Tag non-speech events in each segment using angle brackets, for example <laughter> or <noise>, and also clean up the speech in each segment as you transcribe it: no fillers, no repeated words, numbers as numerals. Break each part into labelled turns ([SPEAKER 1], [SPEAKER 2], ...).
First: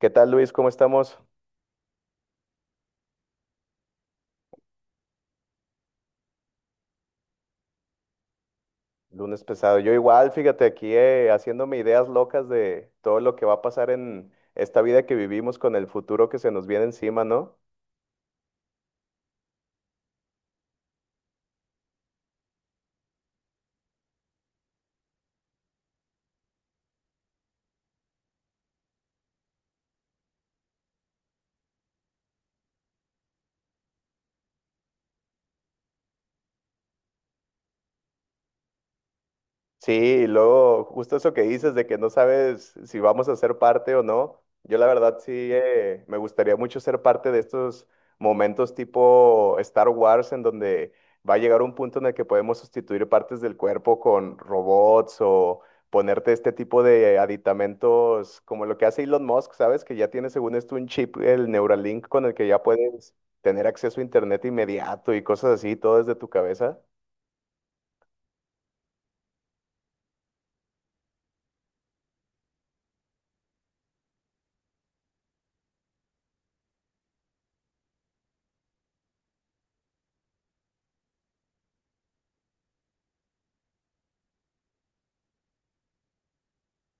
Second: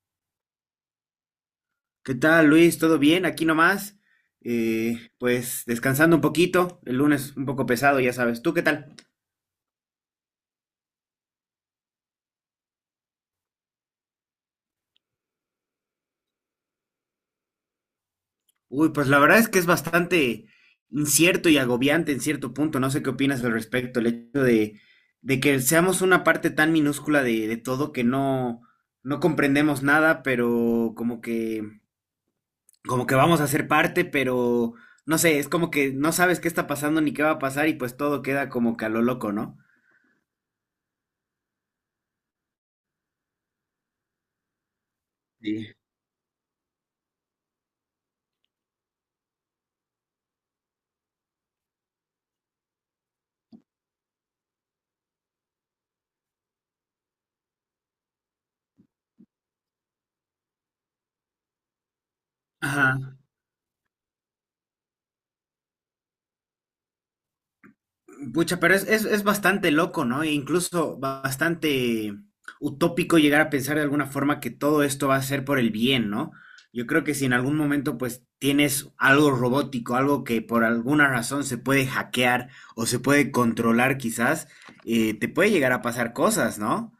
[SPEAKER 1] ¿Qué tal, Luis? ¿Cómo estamos?
[SPEAKER 2] ¿Qué tal, Luis? ¿Todo bien? Aquí nomás. Pues descansando un poquito. El lunes un poco pesado, ya sabes. ¿Tú qué tal?
[SPEAKER 1] Lunes pesado. Yo igual, fíjate, aquí haciéndome ideas locas de todo lo que va a pasar en esta vida que vivimos con el futuro que se nos viene encima, ¿no?
[SPEAKER 2] Uy, pues la verdad es que es bastante incierto y agobiante en cierto punto. No sé qué opinas al respecto. El hecho de que seamos una parte tan minúscula de todo, que no comprendemos nada, pero como que vamos a ser parte, pero no sé, es como que no sabes qué está pasando ni qué va a pasar, y pues todo queda como que a lo loco, ¿no?
[SPEAKER 1] Sí, y luego justo eso que dices de que no sabes si vamos a ser parte o no. Yo la verdad sí
[SPEAKER 2] Sí.
[SPEAKER 1] me gustaría mucho ser parte de estos momentos tipo Star Wars en donde va a llegar un punto en el que podemos sustituir partes del cuerpo con robots o ponerte este tipo de aditamentos como lo que hace Elon Musk, ¿sabes? Que ya tiene según esto un chip, el Neuralink, con el que ya puedes
[SPEAKER 2] Ajá.
[SPEAKER 1] tener acceso a internet inmediato y cosas así, todo desde tu cabeza.
[SPEAKER 2] Pucha, pero es bastante loco, ¿no? E incluso bastante utópico llegar a pensar de alguna forma que todo esto va a ser por el bien, ¿no? Yo creo que si en algún momento pues tienes algo robótico, algo que por alguna razón se puede hackear o se puede controlar quizás, te puede llegar a pasar cosas, ¿no?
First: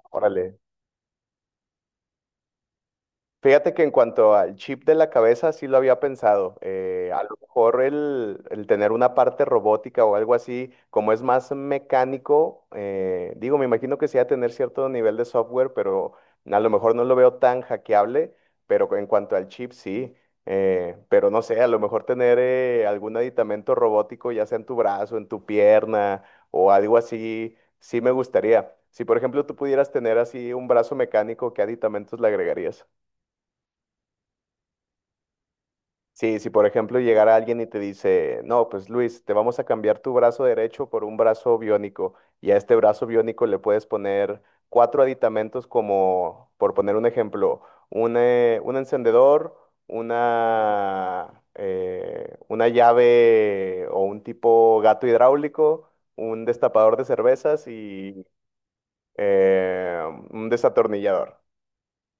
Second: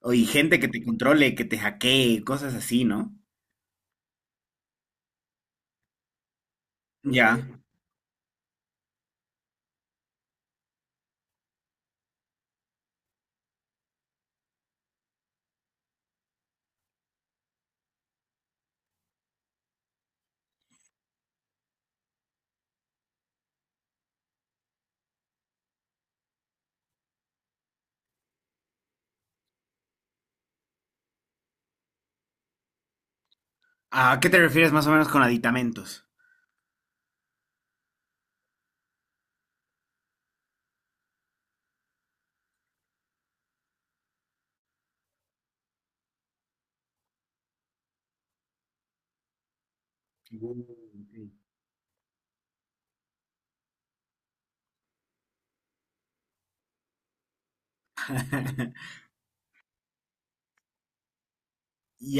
[SPEAKER 2] O, y
[SPEAKER 1] Órale.
[SPEAKER 2] gente que te controle, que te hackee, cosas así, ¿no?
[SPEAKER 1] Fíjate que en cuanto al chip de la cabeza, sí lo había pensado. Eh, a lo
[SPEAKER 2] Ya.
[SPEAKER 1] mejor el, el tener una parte robótica o algo así, como es más mecánico, digo, me imagino que sí va a tener cierto nivel de software, pero a lo mejor no lo veo tan hackeable, pero en cuanto al chip, sí. Pero no sé, a lo mejor tener algún aditamento robótico, ya sea en tu brazo, en tu pierna o algo así, sí me gustaría. Si, por ejemplo, tú pudieras tener así un brazo mecánico, ¿qué aditamentos le agregarías?
[SPEAKER 2] ¿A qué te refieres más o menos con aditamentos?
[SPEAKER 1] Sí, si por ejemplo llegara alguien y te dice, no, pues Luis, te vamos a cambiar tu brazo derecho por un brazo biónico y a este brazo biónico le puedes poner cuatro aditamentos como, por poner un ejemplo, un encendedor,
[SPEAKER 2] <laughs> Mm,
[SPEAKER 1] una llave o un tipo gato hidráulico, un destapador de cervezas
[SPEAKER 2] ok.
[SPEAKER 1] y
[SPEAKER 2] <laughs>
[SPEAKER 1] eh, un desatornillador.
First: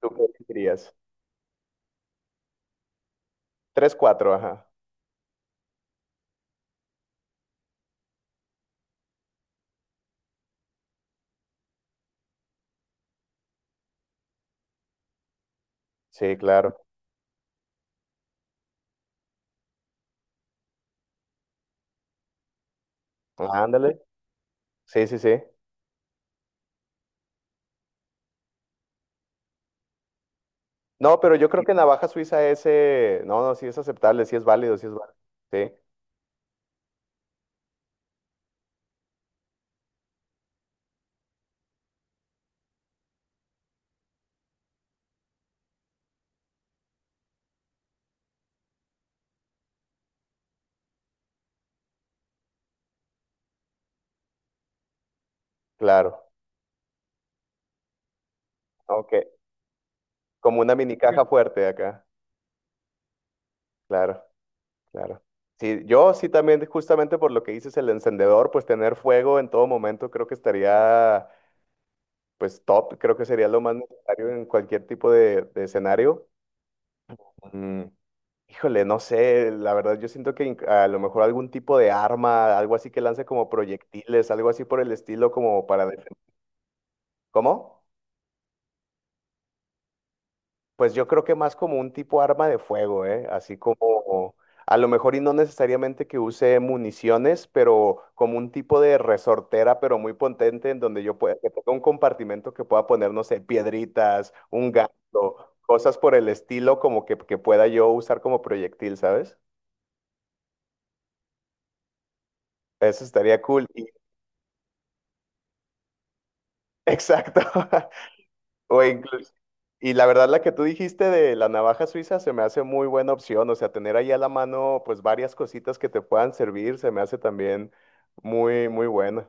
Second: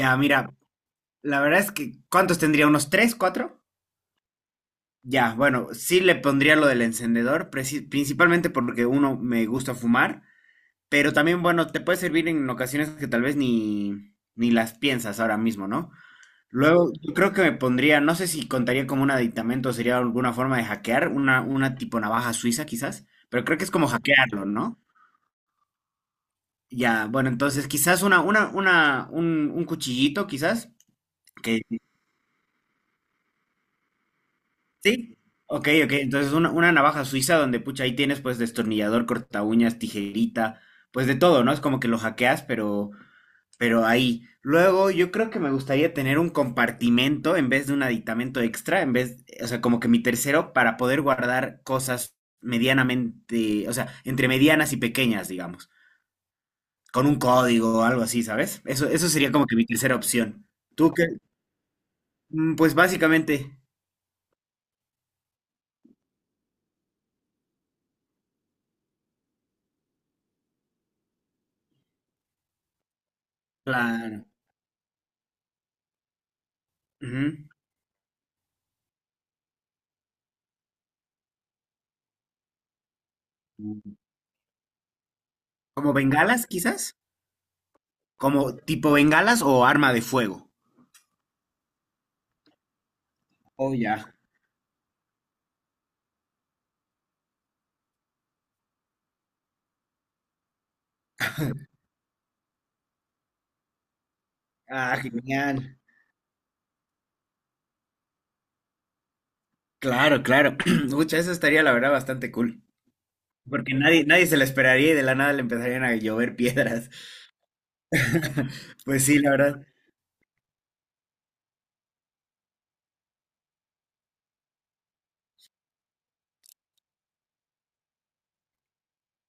[SPEAKER 1] ¿Tú qué
[SPEAKER 2] mira,
[SPEAKER 1] dirías?
[SPEAKER 2] la verdad es que, ¿cuántos tendría? ¿Unos tres, cuatro?
[SPEAKER 1] Tres, cuatro, ajá.
[SPEAKER 2] Ya, bueno, sí le pondría lo del encendedor, principalmente porque uno me gusta fumar, pero también, bueno, te puede servir en ocasiones que tal vez ni las piensas ahora mismo, ¿no?
[SPEAKER 1] Sí, claro.
[SPEAKER 2] Luego, yo creo que me pondría, no sé si contaría como un aditamento, sería alguna forma de hackear, una tipo navaja suiza quizás, pero creo que es como
[SPEAKER 1] Ándale.
[SPEAKER 2] hackearlo, ¿no?
[SPEAKER 1] Sí, sí, sí.
[SPEAKER 2] Ya, bueno, entonces quizás un cuchillito quizás,
[SPEAKER 1] No, pero yo
[SPEAKER 2] que
[SPEAKER 1] creo que navaja suiza ese, no, no, sí es aceptable, sí es válido, sí es válido.
[SPEAKER 2] sí, ok,
[SPEAKER 1] Sí,
[SPEAKER 2] ok. Entonces una navaja suiza donde, pucha, ahí tienes pues destornillador, corta uñas, tijerita, pues de todo, ¿no? Es como que lo hackeas, pero ahí. Luego yo creo que me gustaría tener un compartimento en vez de un aditamento extra, en vez, o sea, como que mi tercero para poder guardar cosas medianamente, o sea, entre medianas y pequeñas, digamos,
[SPEAKER 1] claro.
[SPEAKER 2] con un código o algo así, ¿sabes? Eso
[SPEAKER 1] Ok.
[SPEAKER 2] sería como que mi tercera opción.
[SPEAKER 1] Como una
[SPEAKER 2] ¿Tú
[SPEAKER 1] mini
[SPEAKER 2] qué?
[SPEAKER 1] caja fuerte acá.
[SPEAKER 2] Mm, pues básicamente,
[SPEAKER 1] Claro, claro. Sí, yo sí también, justamente por lo que dices, el encendedor, pues tener fuego en todo momento creo que estaría, pues top, creo que sería lo más
[SPEAKER 2] claro.
[SPEAKER 1] necesario en cualquier tipo de escenario. Mm, híjole, no sé, la verdad yo siento que a lo mejor algún tipo de arma, algo así que lance como
[SPEAKER 2] Ujú.
[SPEAKER 1] proyectiles, algo así por el estilo, como para
[SPEAKER 2] ¿Como
[SPEAKER 1] defen-
[SPEAKER 2] bengalas, quizás?
[SPEAKER 1] ¿Cómo?
[SPEAKER 2] ¿Como tipo bengalas o arma de fuego?
[SPEAKER 1] Pues yo creo que más como un tipo arma de fuego, ¿eh? Así
[SPEAKER 2] Oh, ya.
[SPEAKER 1] como, a lo mejor y no necesariamente que use municiones, pero como un tipo de resortera, pero muy potente, en donde yo pueda, que tenga un compartimento que pueda poner, no sé, piedritas, un gato,
[SPEAKER 2] Ah, genial.
[SPEAKER 1] cosas por el estilo, como que pueda yo usar como proyectil, ¿sabes?
[SPEAKER 2] Claro, claro. <clears throat> Mucha, eso estaría la verdad bastante cool.
[SPEAKER 1] Eso estaría cool.
[SPEAKER 2] Porque
[SPEAKER 1] Y-
[SPEAKER 2] nadie, nadie se la esperaría y de la nada le empezarían a llover
[SPEAKER 1] <laughs>
[SPEAKER 2] piedras.
[SPEAKER 1] exacto.
[SPEAKER 2] <laughs>
[SPEAKER 1] O
[SPEAKER 2] Pues sí, la
[SPEAKER 1] incluso,
[SPEAKER 2] verdad,
[SPEAKER 1] y la verdad, la que tú dijiste de la navaja suiza se me hace muy buena opción. O sea, tener ahí a la mano, pues varias cositas que te puedan servir, se me hace también muy, muy buena.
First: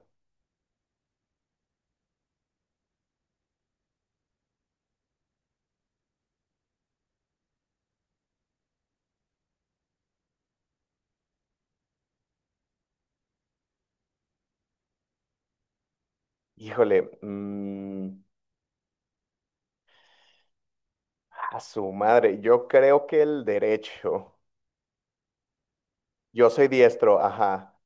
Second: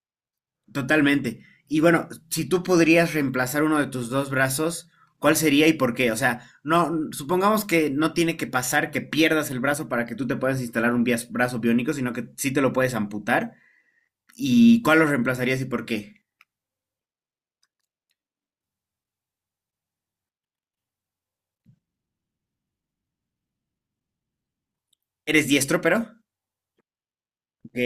[SPEAKER 2] totalmente. Y bueno, si tú podrías reemplazar uno de tus dos brazos, ¿cuál sería y por qué? O sea, no, supongamos que no tiene que pasar que pierdas el brazo para que tú te puedas instalar un brazo biónico, sino que sí te lo puedes amputar. ¿Y cuál lo reemplazarías y por qué?
[SPEAKER 1] Híjole, mm, a su madre, yo creo que el derecho.
[SPEAKER 2] ¿Eres diestro, pero?
[SPEAKER 1] Yo soy diestro, ajá.
[SPEAKER 2] Ok,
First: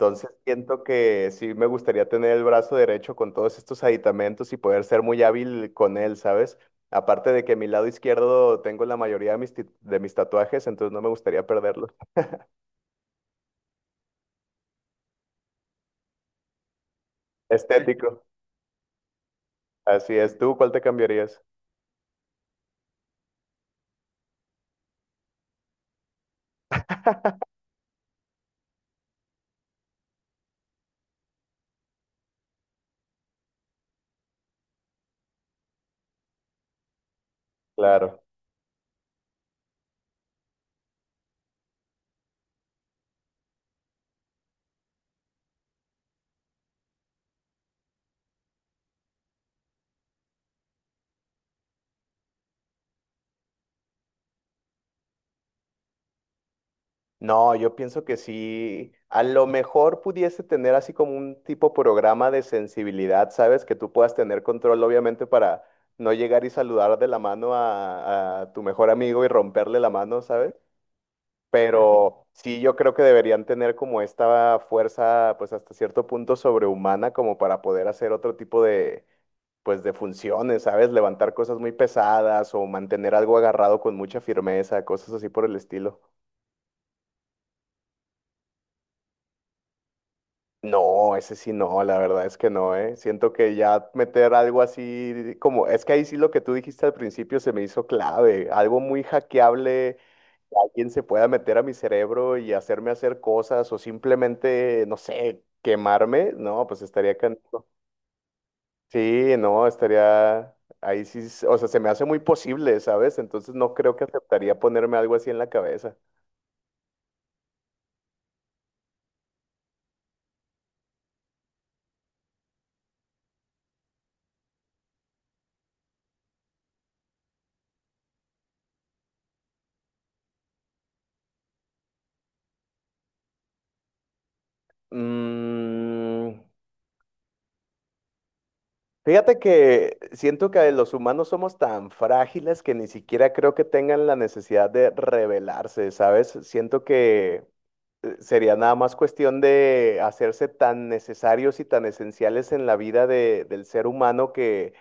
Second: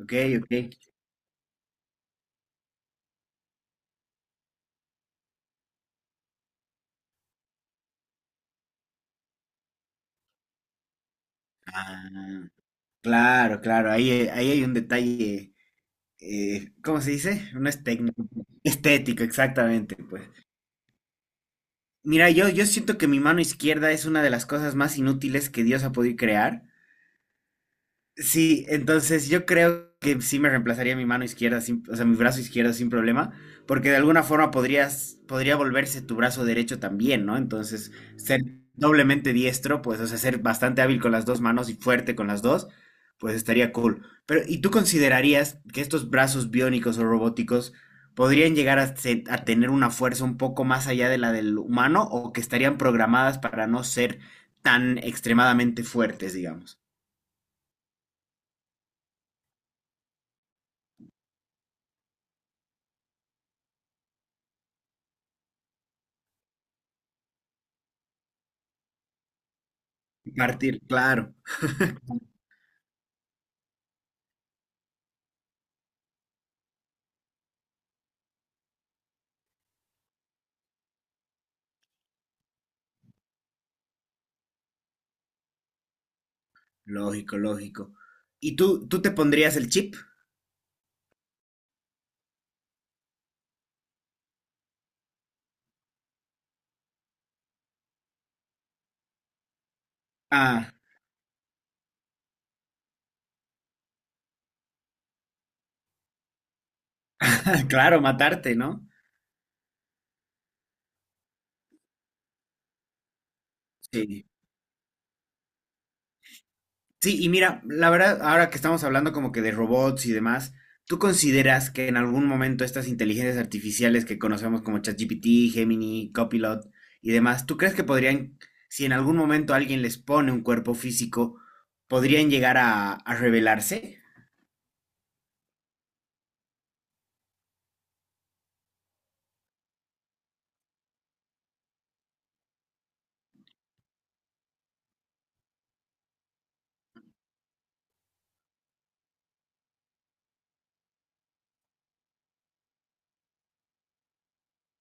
[SPEAKER 2] ok, ok.
[SPEAKER 1] siento que sí me gustaría tener el brazo derecho con todos estos aditamentos y poder ser muy hábil con él, ¿sabes? Aparte de que mi lado izquierdo tengo la mayoría de de mis tatuajes, entonces no me gustaría perderlo.
[SPEAKER 2] Ah, claro, claro, ahí, ahí hay un detalle, ¿cómo se dice? No es
[SPEAKER 1] Estético,
[SPEAKER 2] técnico, estético, exactamente,
[SPEAKER 1] así
[SPEAKER 2] pues.
[SPEAKER 1] es. ¿Tú cuál te cambiarías?
[SPEAKER 2] Mira, yo siento que mi mano izquierda es una de las cosas más inútiles que Dios ha podido crear. Sí, entonces yo creo que sí me reemplazaría mi mano izquierda, o sea, mi brazo izquierdo sin problema, porque de alguna forma podría volverse tu brazo derecho también, ¿no? Entonces,
[SPEAKER 1] Claro.
[SPEAKER 2] ser doblemente diestro, pues, o sea, ser bastante hábil con las dos manos y fuerte con las dos, pues estaría cool. Pero, ¿y tú considerarías que estos brazos biónicos o robóticos podrían llegar a tener una fuerza un poco más allá de la del humano, o que estarían programadas para no ser tan extremadamente fuertes, digamos?
[SPEAKER 1] No, yo pienso que sí. A lo mejor pudiese tener así como un tipo programa de sensibilidad, ¿sabes? Que tú puedas tener control, obviamente, para no llegar y saludar de la mano a tu mejor amigo y romperle la mano, ¿sabes?
[SPEAKER 2] Partir, claro.
[SPEAKER 1] Pero sí, yo creo que deberían tener como esta fuerza, pues hasta cierto punto sobrehumana, como para poder hacer otro tipo de, pues de funciones, ¿sabes? Levantar cosas muy pesadas o mantener algo agarrado con mucha firmeza, cosas así por el estilo.
[SPEAKER 2] Lógico, lógico. ¿Y tú te pondrías el chip?
[SPEAKER 1] No, ese sí no, la verdad es que no, ¿eh? Siento que ya meter algo así, como, es que ahí sí lo que tú dijiste al principio se me hizo clave, algo muy hackeable, que
[SPEAKER 2] Ah,
[SPEAKER 1] alguien se pueda meter a mi cerebro y hacerme hacer cosas o simplemente, no sé, quemarme, no, pues estaría cansado.
[SPEAKER 2] <laughs> claro, matarte, ¿no?
[SPEAKER 1] Sí, no, estaría ahí sí, s- o sea, se me hace muy posible, ¿sabes? Entonces no creo que
[SPEAKER 2] Sí.
[SPEAKER 1] aceptaría ponerme algo así en la cabeza.
[SPEAKER 2] Sí, y mira, la verdad, ahora que estamos hablando como que de robots y demás, ¿tú consideras que en algún momento estas inteligencias artificiales que conocemos como ChatGPT, Gemini, Copilot y demás, ¿tú crees que podrían, si en algún momento alguien les pone un cuerpo físico, podrían llegar a revelarse?
[SPEAKER 1] Mm, fíjate que siento que los humanos somos tan frágiles que ni siquiera creo que tengan la necesidad de rebelarse, ¿sabes? Siento que sería nada más cuestión de hacerse tan necesarios y tan esenciales en la vida de- del ser humano que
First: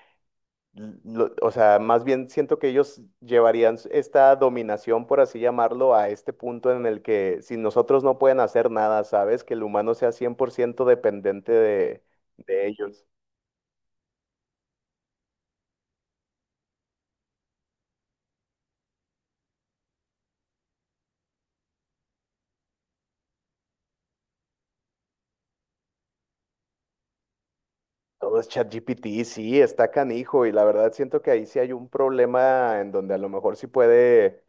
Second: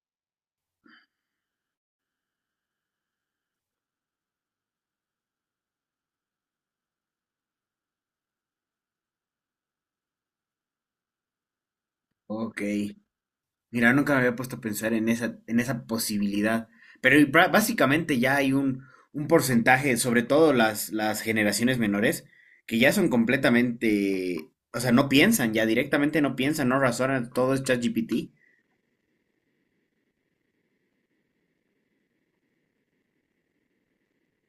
[SPEAKER 1] lo- o sea, más bien siento que ellos llevarían s- esta dominación, por así llamarlo, a este punto en el que si nosotros no pueden hacer nada, ¿sabes? Que el humano sea 100% dependiente
[SPEAKER 2] Ok.
[SPEAKER 1] de ellos.
[SPEAKER 2] Mira, nunca me había puesto a pensar en esa posibilidad. Pero y básicamente ya hay un porcentaje, sobre todo las generaciones menores, que ya son completamente, o sea, no piensan, ya directamente no piensan, no razonan, todo es ChatGPT.
[SPEAKER 1] Todo es ChatGPT, sí, está canijo, y la verdad siento que ahí sí hay un problema en donde a lo mejor sí puede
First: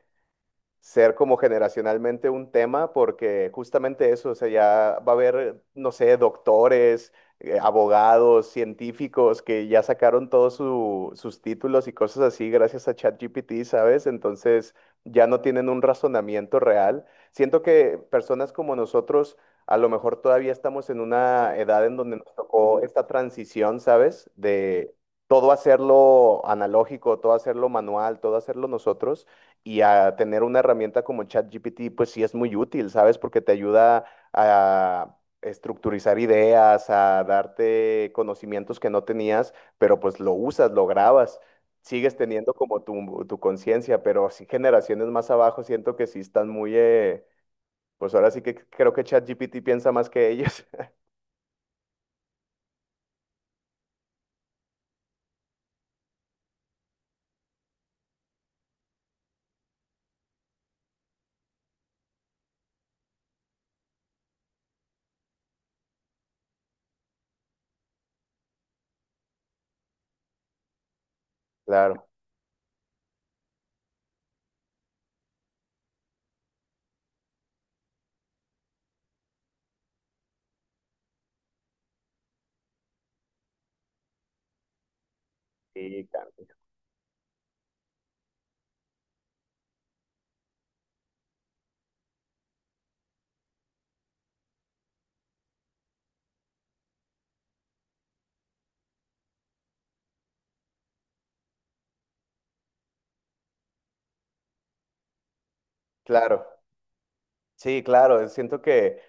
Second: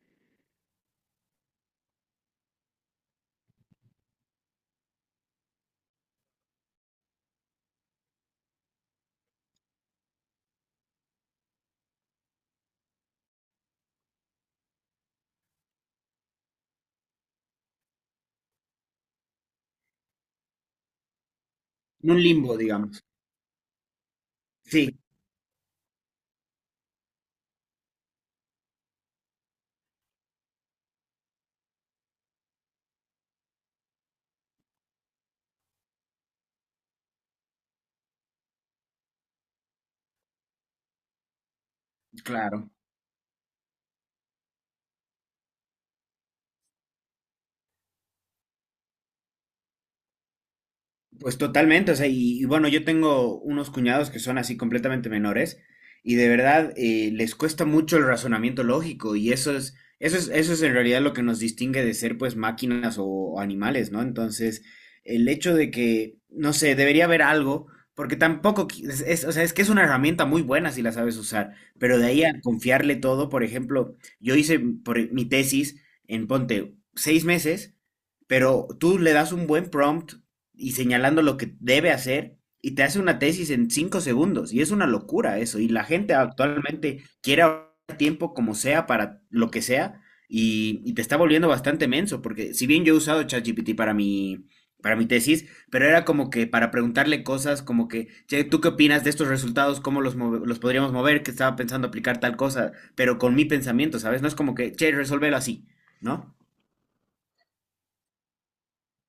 [SPEAKER 1] ser como generacionalmente un tema, porque justamente eso, o sea, ya va a haber, no sé, doctores, abogados, científicos que ya sacaron todos su- sus títulos y cosas así gracias a ChatGPT, ¿sabes? Entonces ya no tienen un razonamiento real. Siento que personas como nosotros a lo mejor todavía estamos en una edad en donde
[SPEAKER 2] Un
[SPEAKER 1] nos
[SPEAKER 2] limbo,
[SPEAKER 1] tocó
[SPEAKER 2] digamos.
[SPEAKER 1] esta transición, ¿sabes?
[SPEAKER 2] Sí,
[SPEAKER 1] De todo hacerlo analógico, todo hacerlo manual, todo hacerlo nosotros y a tener una herramienta como ChatGPT, pues sí es muy útil, ¿sabes? Porque te ayuda a estructurizar ideas, a darte conocimientos que no tenías, pero pues lo usas, lo grabas, sigues teniendo
[SPEAKER 2] claro.
[SPEAKER 1] como tu conciencia, pero sí generaciones más abajo siento que sí están muy, pues ahora sí que creo que ChatGPT piensa más que ellos. <laughs>
[SPEAKER 2] Pues totalmente, o sea, y bueno, yo tengo unos cuñados que son así completamente menores, y de verdad les cuesta mucho el razonamiento lógico, y eso es en realidad lo que nos distingue de ser pues máquinas o animales, ¿no? Entonces, el hecho de que, no sé, debería haber algo, porque tampoco, o sea, es que es una herramienta muy buena si la sabes usar, pero de
[SPEAKER 1] Claro.
[SPEAKER 2] ahí a confiarle todo. Por ejemplo, yo hice por mi tesis en, ponte, 6 meses. Pero tú le das un buen prompt, y señalando lo que debe hacer y te hace una tesis en 5 segundos. Y es una locura eso. Y la
[SPEAKER 1] Sí,
[SPEAKER 2] gente
[SPEAKER 1] claro.
[SPEAKER 2] actualmente quiere ahorrar tiempo como sea para lo que sea, y, te está volviendo bastante menso. Porque si bien yo he usado ChatGPT para mi tesis, pero era como que para preguntarle cosas como que: "Che, ¿tú qué opinas de estos resultados? ¿Cómo los podríamos mover? Que estaba pensando aplicar tal cosa, pero con mi pensamiento, ¿sabes? No es como que, che, resuélvelo así, ¿no?".
[SPEAKER 1] Claro, sí, claro. Siento que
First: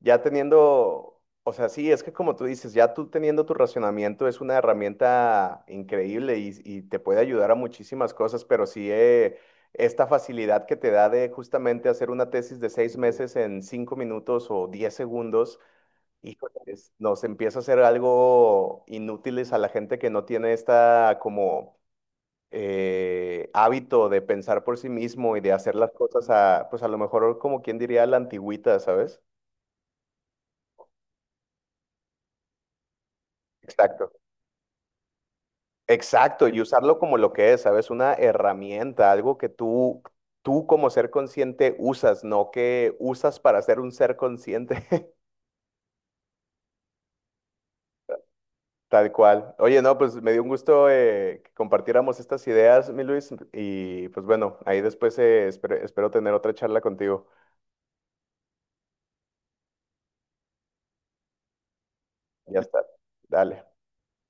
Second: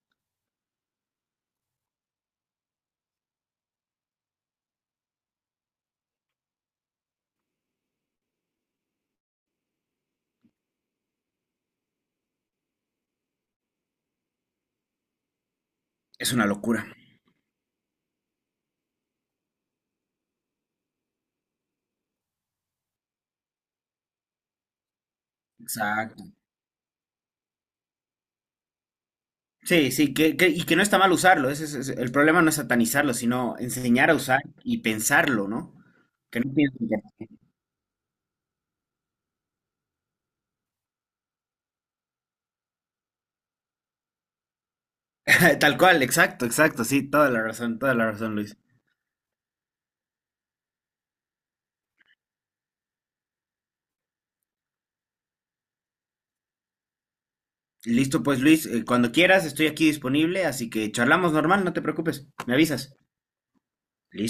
[SPEAKER 1] ya teniendo, o sea, sí, es que como tú dices, ya tú teniendo tu racionamiento es una herramienta increíble y te puede ayudar a muchísimas cosas, pero sí esta facilidad que te da de justamente hacer una tesis de 6 meses en 5 minutos o 10 segundos,
[SPEAKER 2] Es una
[SPEAKER 1] híjole,
[SPEAKER 2] locura.
[SPEAKER 1] es- nos empieza a hacer algo inútiles a la gente que no tiene esta como hábito de pensar por sí mismo y de hacer las cosas
[SPEAKER 2] Exacto.
[SPEAKER 1] a, pues a lo mejor como quien diría a la antigüita, ¿sabes?
[SPEAKER 2] Sí, sí, y que no está mal usarlo. Ese es el problema: no es satanizarlo, sino enseñar
[SPEAKER 1] Exacto.
[SPEAKER 2] a usar y pensarlo, ¿no? Que
[SPEAKER 1] Exacto,
[SPEAKER 2] no
[SPEAKER 1] y
[SPEAKER 2] piensen
[SPEAKER 1] usarlo como
[SPEAKER 2] que-
[SPEAKER 1] lo que es, ¿sabes? Una herramienta, algo que tú como ser consciente usas, no que usas para ser un ser consciente, <laughs>
[SPEAKER 2] <laughs> Tal cual, exacto, exacto, sí, toda la razón, Luis.
[SPEAKER 1] tal cual. Oye, no, pues me dio un gusto que compartiéramos estas ideas, mi Luis, y pues bueno, ahí después espero, espero tener otra charla contigo.
[SPEAKER 2] Listo, pues, Luis, cuando quieras, estoy aquí disponible, así que charlamos normal, no te preocupes, me
[SPEAKER 1] Ya está,
[SPEAKER 2] avisas.
[SPEAKER 1] dale.
[SPEAKER 2] Listo.